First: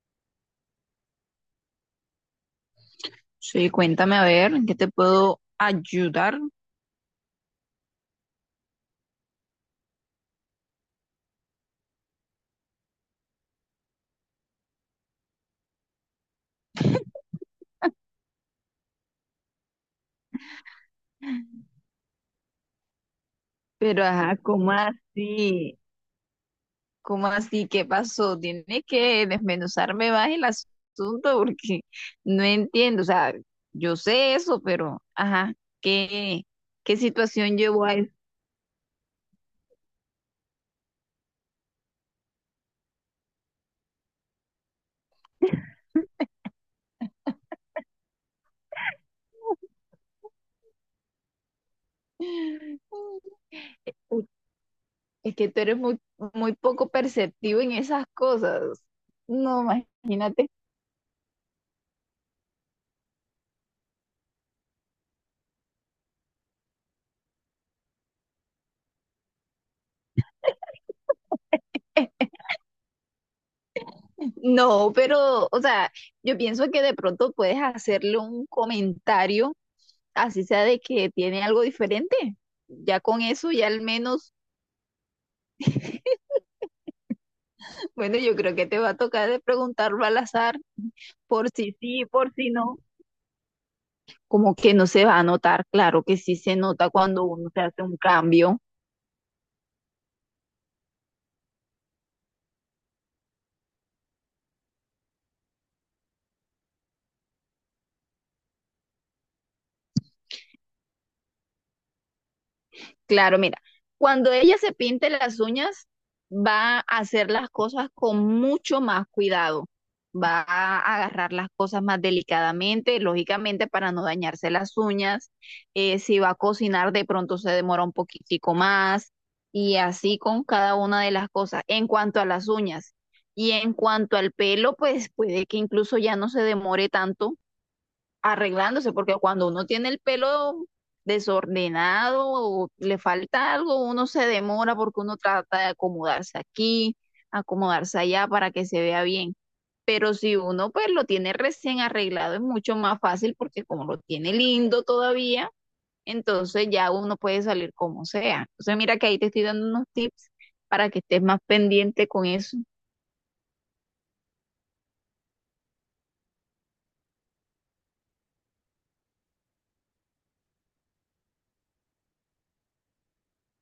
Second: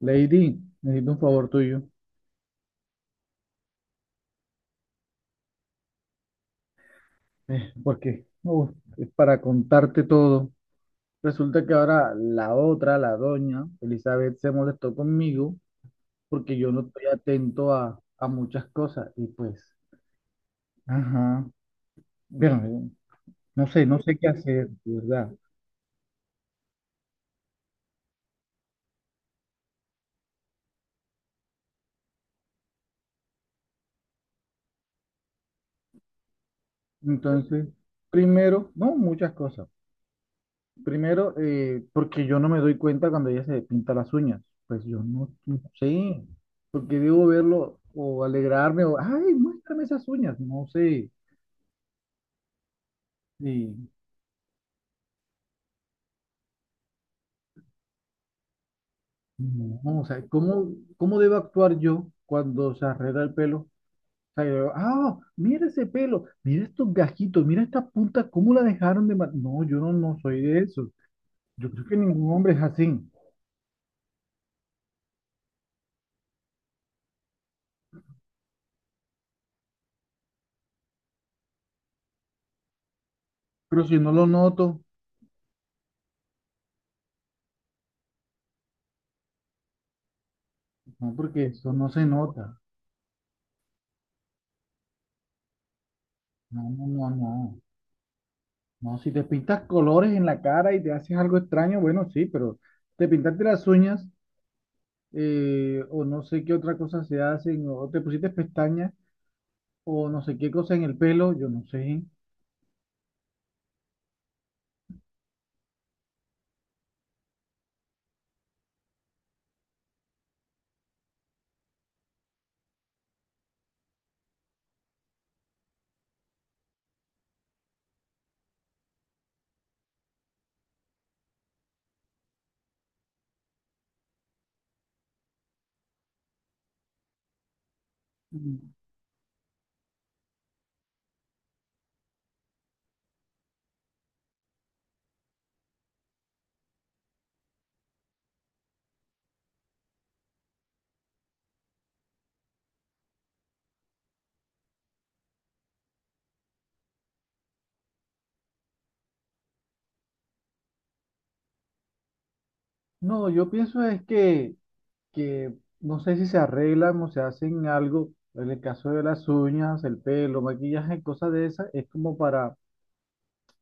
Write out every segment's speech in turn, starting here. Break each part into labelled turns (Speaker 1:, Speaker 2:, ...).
Speaker 1: Lady, necesito un favor tuyo,
Speaker 2: Sí, cuéntame a ver, ¿en qué te puedo ayudar?
Speaker 1: porque uf, es para contarte todo. Resulta que ahora la otra, la doña Elizabeth, se molestó conmigo porque yo no estoy atento a muchas cosas y pues, ajá, pero no sé, no
Speaker 2: Pero
Speaker 1: sé qué
Speaker 2: ajá,
Speaker 1: hacer,
Speaker 2: ¿cómo
Speaker 1: de ¿verdad?
Speaker 2: así? ¿Cómo así? ¿Qué pasó? Tienes que desmenuzarme más el asunto porque no entiendo. O sea, yo sé eso, pero ajá, ¿qué, ¿qué situación
Speaker 1: Entonces,
Speaker 2: llevó a eso?
Speaker 1: primero, no, muchas cosas. Primero, porque yo no me doy cuenta cuando ella se pinta las uñas. Pues yo no, no sé, porque debo verlo o alegrarme o, ay, muéstrame esas uñas. No sé. Y
Speaker 2: Uy, es que tú eres muy poco perceptivo en esas cosas. No,
Speaker 1: no, o sea,
Speaker 2: imagínate.
Speaker 1: ¿cómo debo actuar yo cuando se arregla el pelo? O sea, yo digo, ah, mira ese pelo, mira estos gajitos, mira esta punta, ¿cómo la dejaron de... No, yo no, no soy de eso. Yo creo que ningún hombre es así.
Speaker 2: No, pero, o sea, yo pienso que de pronto puedes hacerle un comentario, así sea de que tiene algo diferente. Ya con eso, ya al
Speaker 1: Pero si no lo
Speaker 2: menos,
Speaker 1: noto,
Speaker 2: bueno, yo creo que te va a tocar de preguntarlo al azar,
Speaker 1: no, porque
Speaker 2: por
Speaker 1: eso
Speaker 2: si
Speaker 1: no
Speaker 2: sí,
Speaker 1: se
Speaker 2: por si
Speaker 1: nota.
Speaker 2: no. Como que no se va a notar, claro que sí se
Speaker 1: No, no,
Speaker 2: nota
Speaker 1: no,
Speaker 2: cuando uno se
Speaker 1: no.
Speaker 2: hace un cambio.
Speaker 1: No, si te pintas colores en la cara y te haces algo extraño, bueno, sí, pero te pintaste las uñas, o no sé qué otra cosa se hacen, o te pusiste pestañas o no sé qué cosa en el pelo, yo no sé.
Speaker 2: Claro, mira, cuando ella se pinte las uñas, va a hacer las cosas con mucho más cuidado. Va a agarrar las cosas más delicadamente, lógicamente para no dañarse las uñas. Si va a cocinar, de pronto se demora un poquitico más y así con cada una de las cosas. En cuanto a las uñas y en cuanto al pelo, pues puede que incluso ya no se demore tanto
Speaker 1: Mm.
Speaker 2: arreglándose, porque cuando uno tiene el pelo desordenado o le falta algo, uno se demora porque uno trata de acomodarse aquí, acomodarse allá para que se vea bien. Pero si uno pues lo tiene recién arreglado es mucho más fácil porque como lo tiene lindo todavía, entonces ya uno puede salir como sea. Entonces mira que ahí te estoy dando unos tips para que estés más pendiente con eso.
Speaker 1: No, yo pienso es que no sé si se arreglan o se hacen algo, en el caso de las uñas, el pelo, maquillaje, cosas de esas, es como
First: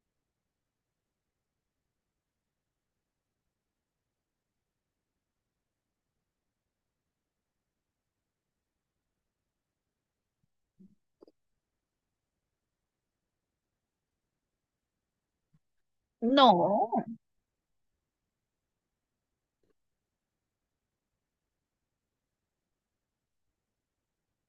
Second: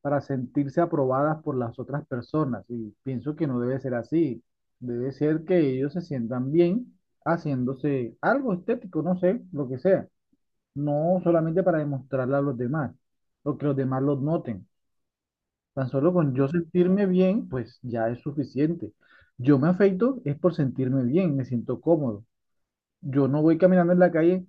Speaker 1: para sentirse aprobadas por las otras personas. Y pienso que no debe ser así. Debe ser que ellos se sientan bien haciéndose algo estético, no sé, lo que sea. No solamente para demostrarle a los demás, o que los demás los noten. Tan solo con yo
Speaker 2: No,
Speaker 1: sentirme bien, pues ya es suficiente. Yo me afeito es por sentirme bien, me siento cómodo. Yo no voy caminando en la calle,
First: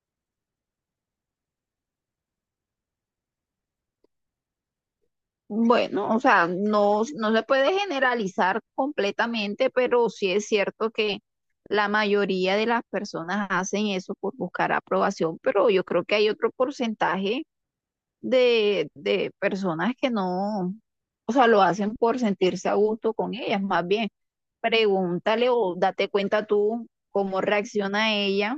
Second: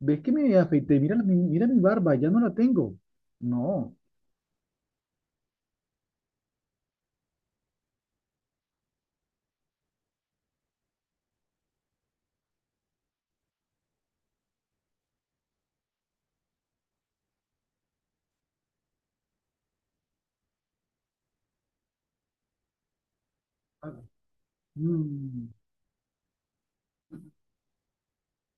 Speaker 1: ves que me afeité, mira, mira mi barba, ya no la tengo. No.
Speaker 2: bueno, o sea, no se puede generalizar completamente, pero sí es cierto que la mayoría de las personas hacen eso por buscar aprobación, pero yo creo que hay otro porcentaje de personas que no, o sea, lo hacen por sentirse a gusto con ellas. Más bien, pregúntale
Speaker 1: Mm.
Speaker 2: o date cuenta tú cómo reacciona ella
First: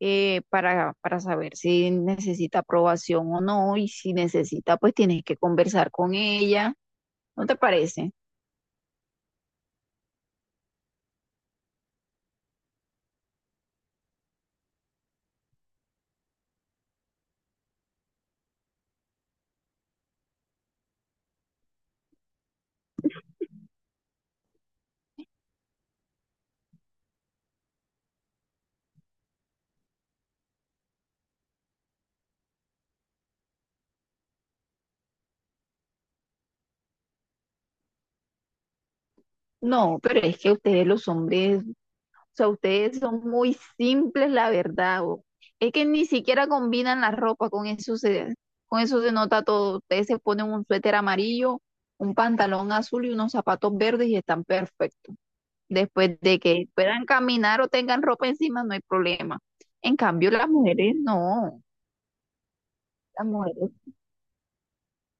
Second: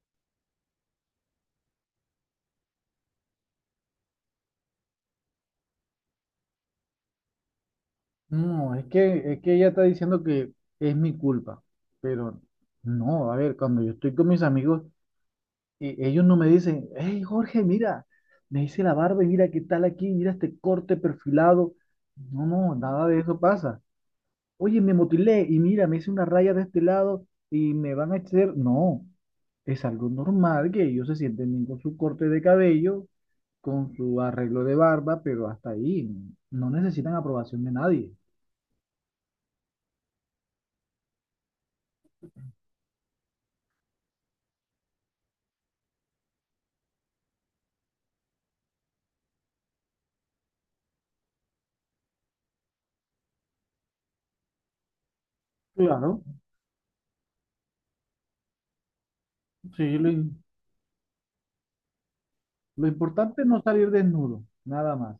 Speaker 2: para saber si necesita aprobación o no, y si necesita, pues tienes que conversar con ella. ¿No te parece?
Speaker 1: No, es que ella está diciendo que es mi culpa, pero no, a ver, cuando yo estoy con mis amigos, ellos no me dicen, hey, Jorge, mira, me hice la barba y mira qué tal aquí, mira este corte perfilado. No, no, nada de eso pasa. Oye, me motilé y mira, me hice una raya de este lado y me van a hacer. No, es algo normal que ellos se sienten bien con su corte de cabello, con su arreglo de barba, pero hasta ahí, no necesitan aprobación de nadie.
Speaker 2: No, pero es que ustedes los hombres, o sea, ustedes son muy simples, la verdad. Es que ni siquiera combinan la ropa, con eso se nota todo. Ustedes se ponen un suéter amarillo, un pantalón azul y unos zapatos verdes y están perfectos. Después
Speaker 1: Claro.
Speaker 2: de que puedan caminar o tengan ropa encima, no hay problema. En
Speaker 1: Sí,
Speaker 2: cambio, las mujeres no.
Speaker 1: lo
Speaker 2: Las
Speaker 1: importante es no
Speaker 2: mujeres
Speaker 1: salir desnudo, nada más.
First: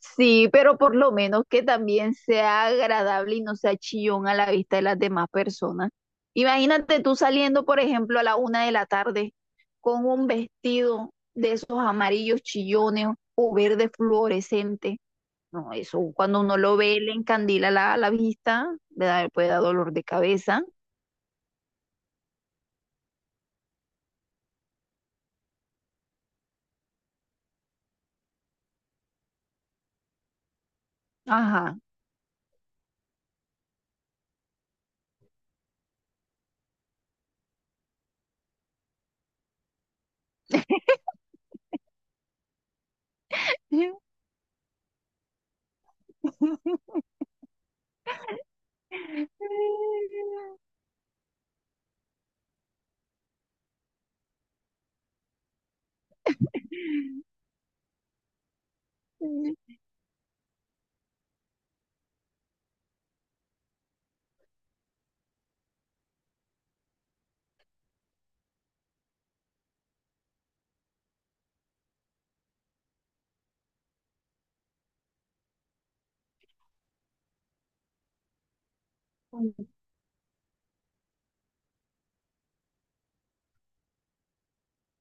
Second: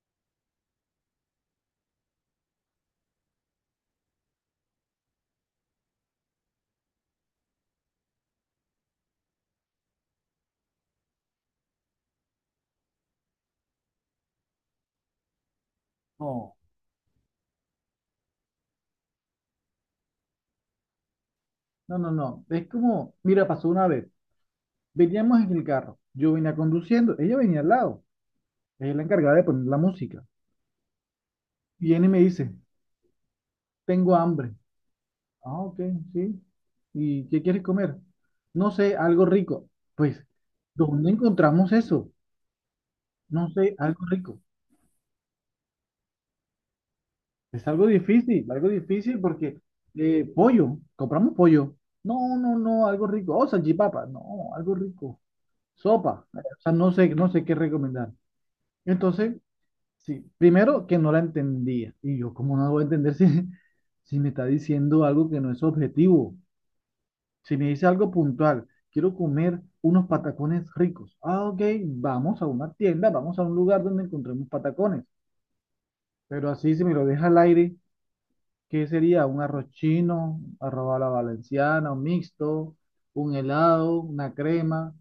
Speaker 2: sí, pero por lo menos que también sea agradable y no sea chillón a la vista de las demás personas. Imagínate tú saliendo, por ejemplo, a la una de la tarde con un vestido de esos amarillos chillones o verde fluorescente. No, eso cuando
Speaker 1: No,
Speaker 2: uno lo ve, le encandila la vista, le da, puede dar dolor de cabeza.
Speaker 1: no, no, no. Es como, mira, pasó una vez. Veníamos en el carro. Yo venía conduciendo, ella venía al lado. Ella es la encargada de poner la música.
Speaker 2: Ajá.
Speaker 1: Viene y me dice, tengo hambre. Ah, ok, sí. ¿Y qué quieres comer? No sé, algo rico. Pues, ¿dónde encontramos eso? No sé, algo rico. Es algo difícil porque pollo, compramos pollo. No, no, no, algo rico. Oh, salchipapa. No, algo rico. Sopa. O sea, no sé, no sé qué recomendar. Entonces, sí, primero que no la entendía. Y yo, ¿cómo no la voy a entender si, si me está diciendo algo que no es objetivo? Si me dice algo puntual, quiero comer unos patacones ricos. Ah, ok, vamos a una tienda, vamos a un lugar donde encontremos patacones. Pero así, si me lo deja al aire, ¿qué sería? Un arroz chino, arroz a la valenciana, un mixto, un helado, una crema.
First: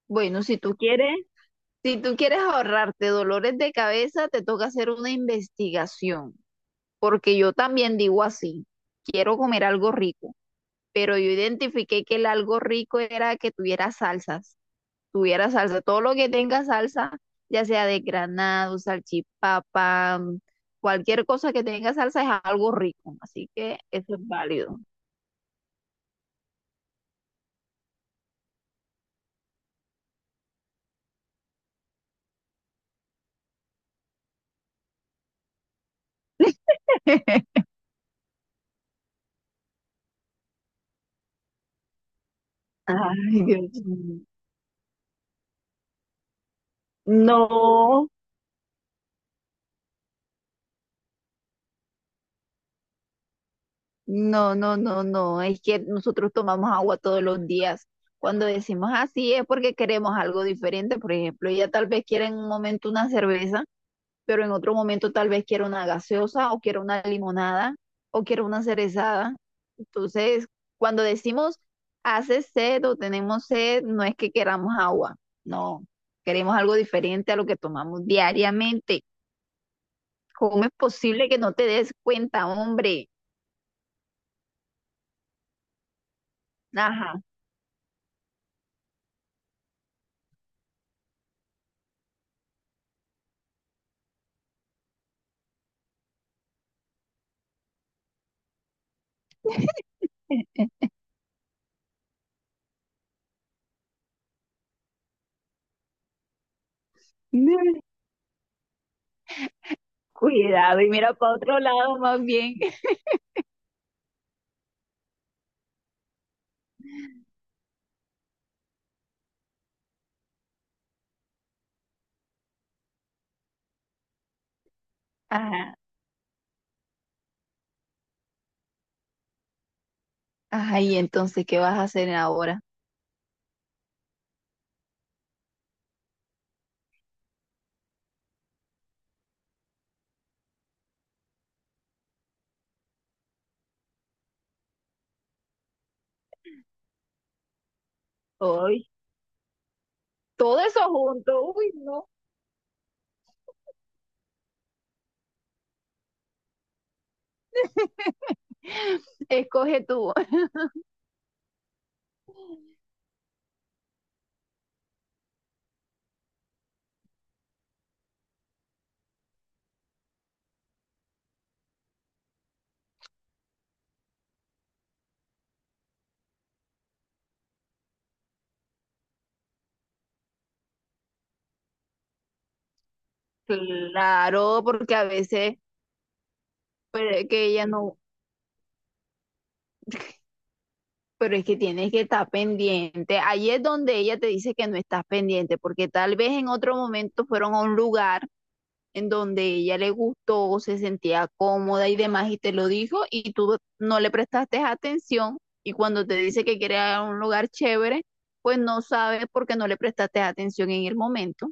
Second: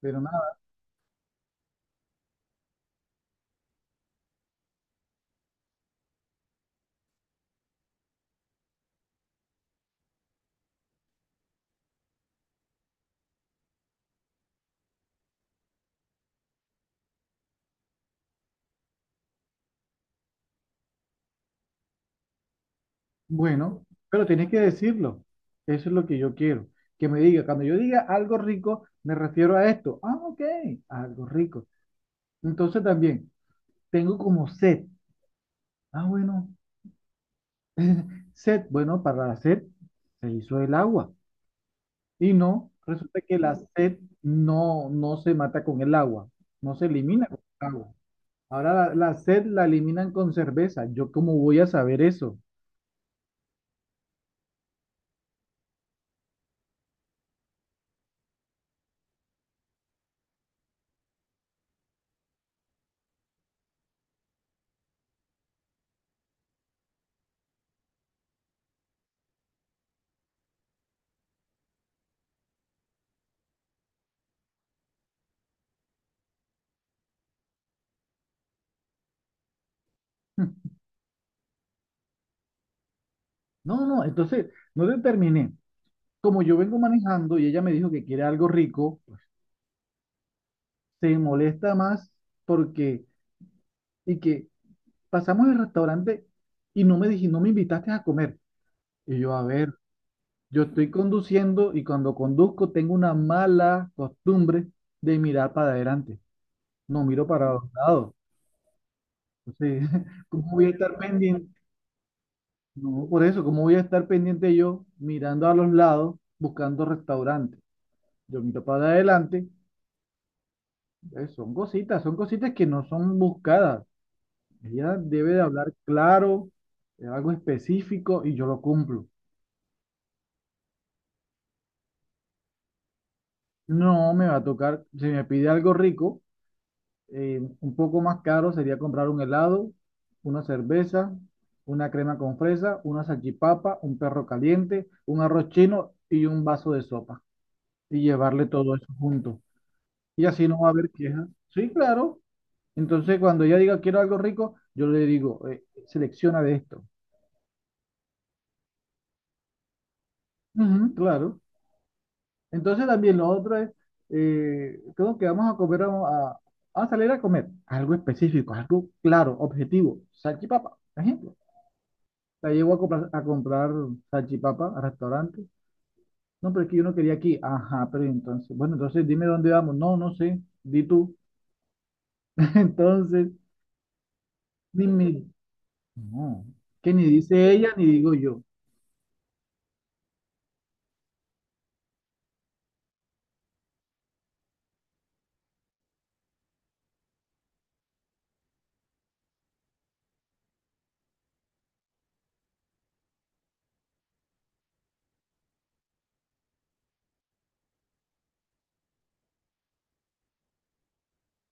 Speaker 1: Pero
Speaker 2: Bueno,
Speaker 1: nada.
Speaker 2: si tú quieres, si tú quieres ahorrarte dolores de cabeza, te toca hacer una investigación, porque yo también digo así, quiero comer algo rico, pero yo identifiqué que el algo rico era que tuviera salsas, tuviera salsa, todo lo que tenga salsa, ya sea de granado, salchipapa, cualquier cosa que tenga salsa es algo rico, así que
Speaker 1: Bueno,
Speaker 2: eso es
Speaker 1: pero tienes que
Speaker 2: válido.
Speaker 1: decirlo. Eso es lo que yo quiero. Que me diga, cuando yo diga algo rico, me refiero a esto. Ah, ok, algo rico. Entonces también, tengo como sed. Ah, bueno, sed. Bueno, para la sed se hizo el agua. Y no, resulta que
Speaker 2: Ay,
Speaker 1: la
Speaker 2: Dios
Speaker 1: sed
Speaker 2: mío.
Speaker 1: no, no se mata con el agua, no se elimina con el agua.
Speaker 2: No.
Speaker 1: Ahora la sed la eliminan con cerveza. ¿Yo cómo voy a saber eso?
Speaker 2: No, no, no, no. Es que nosotros tomamos agua todos los días. Cuando decimos así es porque queremos algo diferente. Por ejemplo, ella tal vez quiera en un momento una cerveza, pero en otro momento tal vez quiera una gaseosa o quiera una limonada o quiera una cerezada. Entonces, cuando decimos hace sed o tenemos sed, no es que queramos agua. No, queremos algo diferente a lo que tomamos diariamente. ¿Cómo es posible que no te des cuenta, hombre?
Speaker 1: No, no, entonces no te terminé. Como yo vengo
Speaker 2: Ajá.
Speaker 1: manejando y ella me dijo que quiere algo rico, se molesta más porque, y que pasamos el restaurante y no me dije, no me invitaste a comer. Y yo, a ver, yo estoy conduciendo y cuando conduzco tengo una mala costumbre de mirar para adelante. No miro para los lados. Entonces, ¿cómo voy a
Speaker 2: Cuidado, y
Speaker 1: estar
Speaker 2: mira para
Speaker 1: pendiente?
Speaker 2: otro lado más bien.
Speaker 1: No, por eso, ¿cómo voy a estar pendiente yo mirando a los lados, buscando restaurantes? Yo miro para adelante. Son cositas que no son buscadas. Ella debe de hablar
Speaker 2: Ajá,
Speaker 1: claro, algo específico y yo lo cumplo.
Speaker 2: ajá, y entonces, ¿qué vas a hacer ahora?
Speaker 1: No me va a tocar, si me pide algo rico, un poco más caro sería comprar un helado, una cerveza, una crema con fresa, una salchipapa, un perro caliente, un arroz chino y un vaso de sopa. Y llevarle todo
Speaker 2: Hoy
Speaker 1: eso junto. Y así
Speaker 2: todo
Speaker 1: no va a
Speaker 2: eso
Speaker 1: haber quejas.
Speaker 2: junto,
Speaker 1: Sí,
Speaker 2: uy, no.
Speaker 1: claro. Entonces, cuando ella diga quiero algo rico, yo le digo, selecciona de esto.
Speaker 2: Escoge tú.
Speaker 1: Ujú, claro. Entonces también lo otro es, creo que vamos a comer, a salir a comer algo específico, algo claro, objetivo, salchipapa, por ejemplo. La llevo a a comprar salchipapa a restaurante. No, pero es que yo no quería aquí. Ajá, pero entonces, bueno, entonces dime dónde vamos. No, no sé, di tú. Entonces,
Speaker 2: Claro, porque a
Speaker 1: dime,
Speaker 2: veces,
Speaker 1: no, que ni
Speaker 2: pero es que
Speaker 1: dice
Speaker 2: ella
Speaker 1: ella ni
Speaker 2: no,
Speaker 1: digo yo.
Speaker 2: pero es que tienes que estar pendiente. Ahí es donde ella te dice que no estás pendiente, porque tal vez en otro momento fueron a un lugar en donde ella le gustó, se sentía cómoda y demás, y te lo dijo, y tú no le prestaste atención, y cuando te dice que quiere ir a un lugar chévere, pues no sabes porque no le prestaste atención en el momento.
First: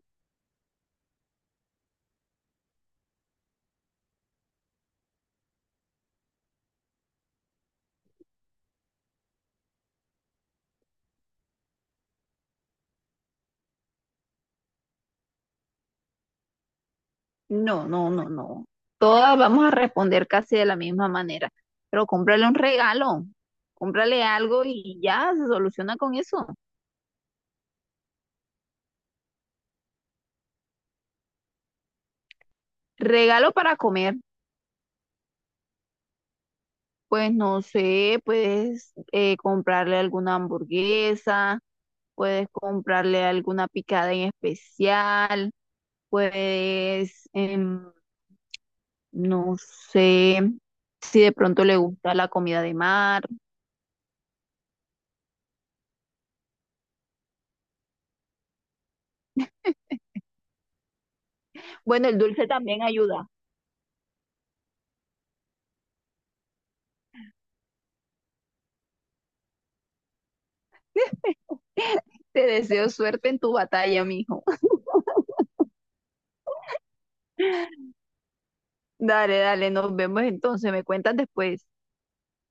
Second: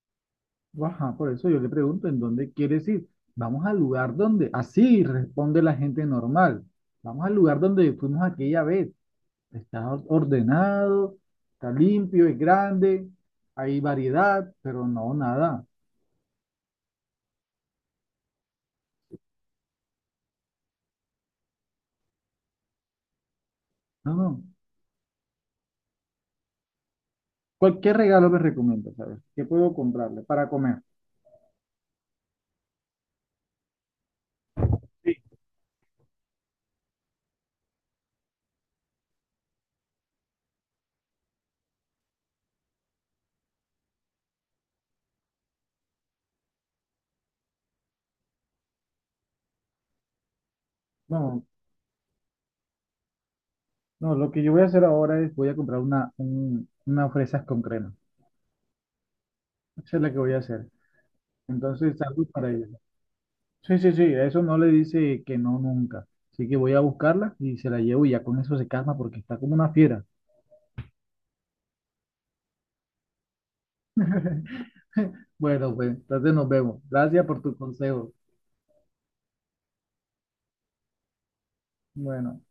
Speaker 1: Ajá, por eso yo le pregunto, ¿en dónde quieres ir? Vamos al lugar donde, así responde la gente normal. Vamos al lugar donde fuimos aquella vez. Está ordenado, está limpio, es grande, hay variedad, pero no, nada.
Speaker 2: No, no, no, no. Todas vamos a responder casi de la misma manera, pero cómprale un regalo,
Speaker 1: No,
Speaker 2: cómprale
Speaker 1: no.
Speaker 2: algo y ya se soluciona con eso.
Speaker 1: Cualquier regalo me recomienda, ¿sabes? ¿Qué puedo comprarle para comer?
Speaker 2: Regalo para comer,
Speaker 1: Sí.
Speaker 2: pues no sé, puedes comprarle alguna hamburguesa, puedes comprarle alguna picada en especial, puedes, em, no sé, si de
Speaker 1: No,
Speaker 2: pronto le gusta la comida de mar.
Speaker 1: no, lo que yo voy a hacer ahora es voy a comprar una, unas fresas con crema. Eso es lo que voy a hacer. Entonces,
Speaker 2: Bueno, el
Speaker 1: salud
Speaker 2: dulce
Speaker 1: para ella.
Speaker 2: también ayuda.
Speaker 1: Sí, sí, sí, a eso no le dice que no nunca. Así que voy a buscarla y se la llevo y ya con eso se calma porque está como una fiera.
Speaker 2: Te deseo suerte en tu batalla, mijo.
Speaker 1: Bueno, pues entonces nos vemos. Gracias por tu consejo.
Speaker 2: Dale, dale, nos vemos entonces, me cuentas después.
Speaker 1: Bueno.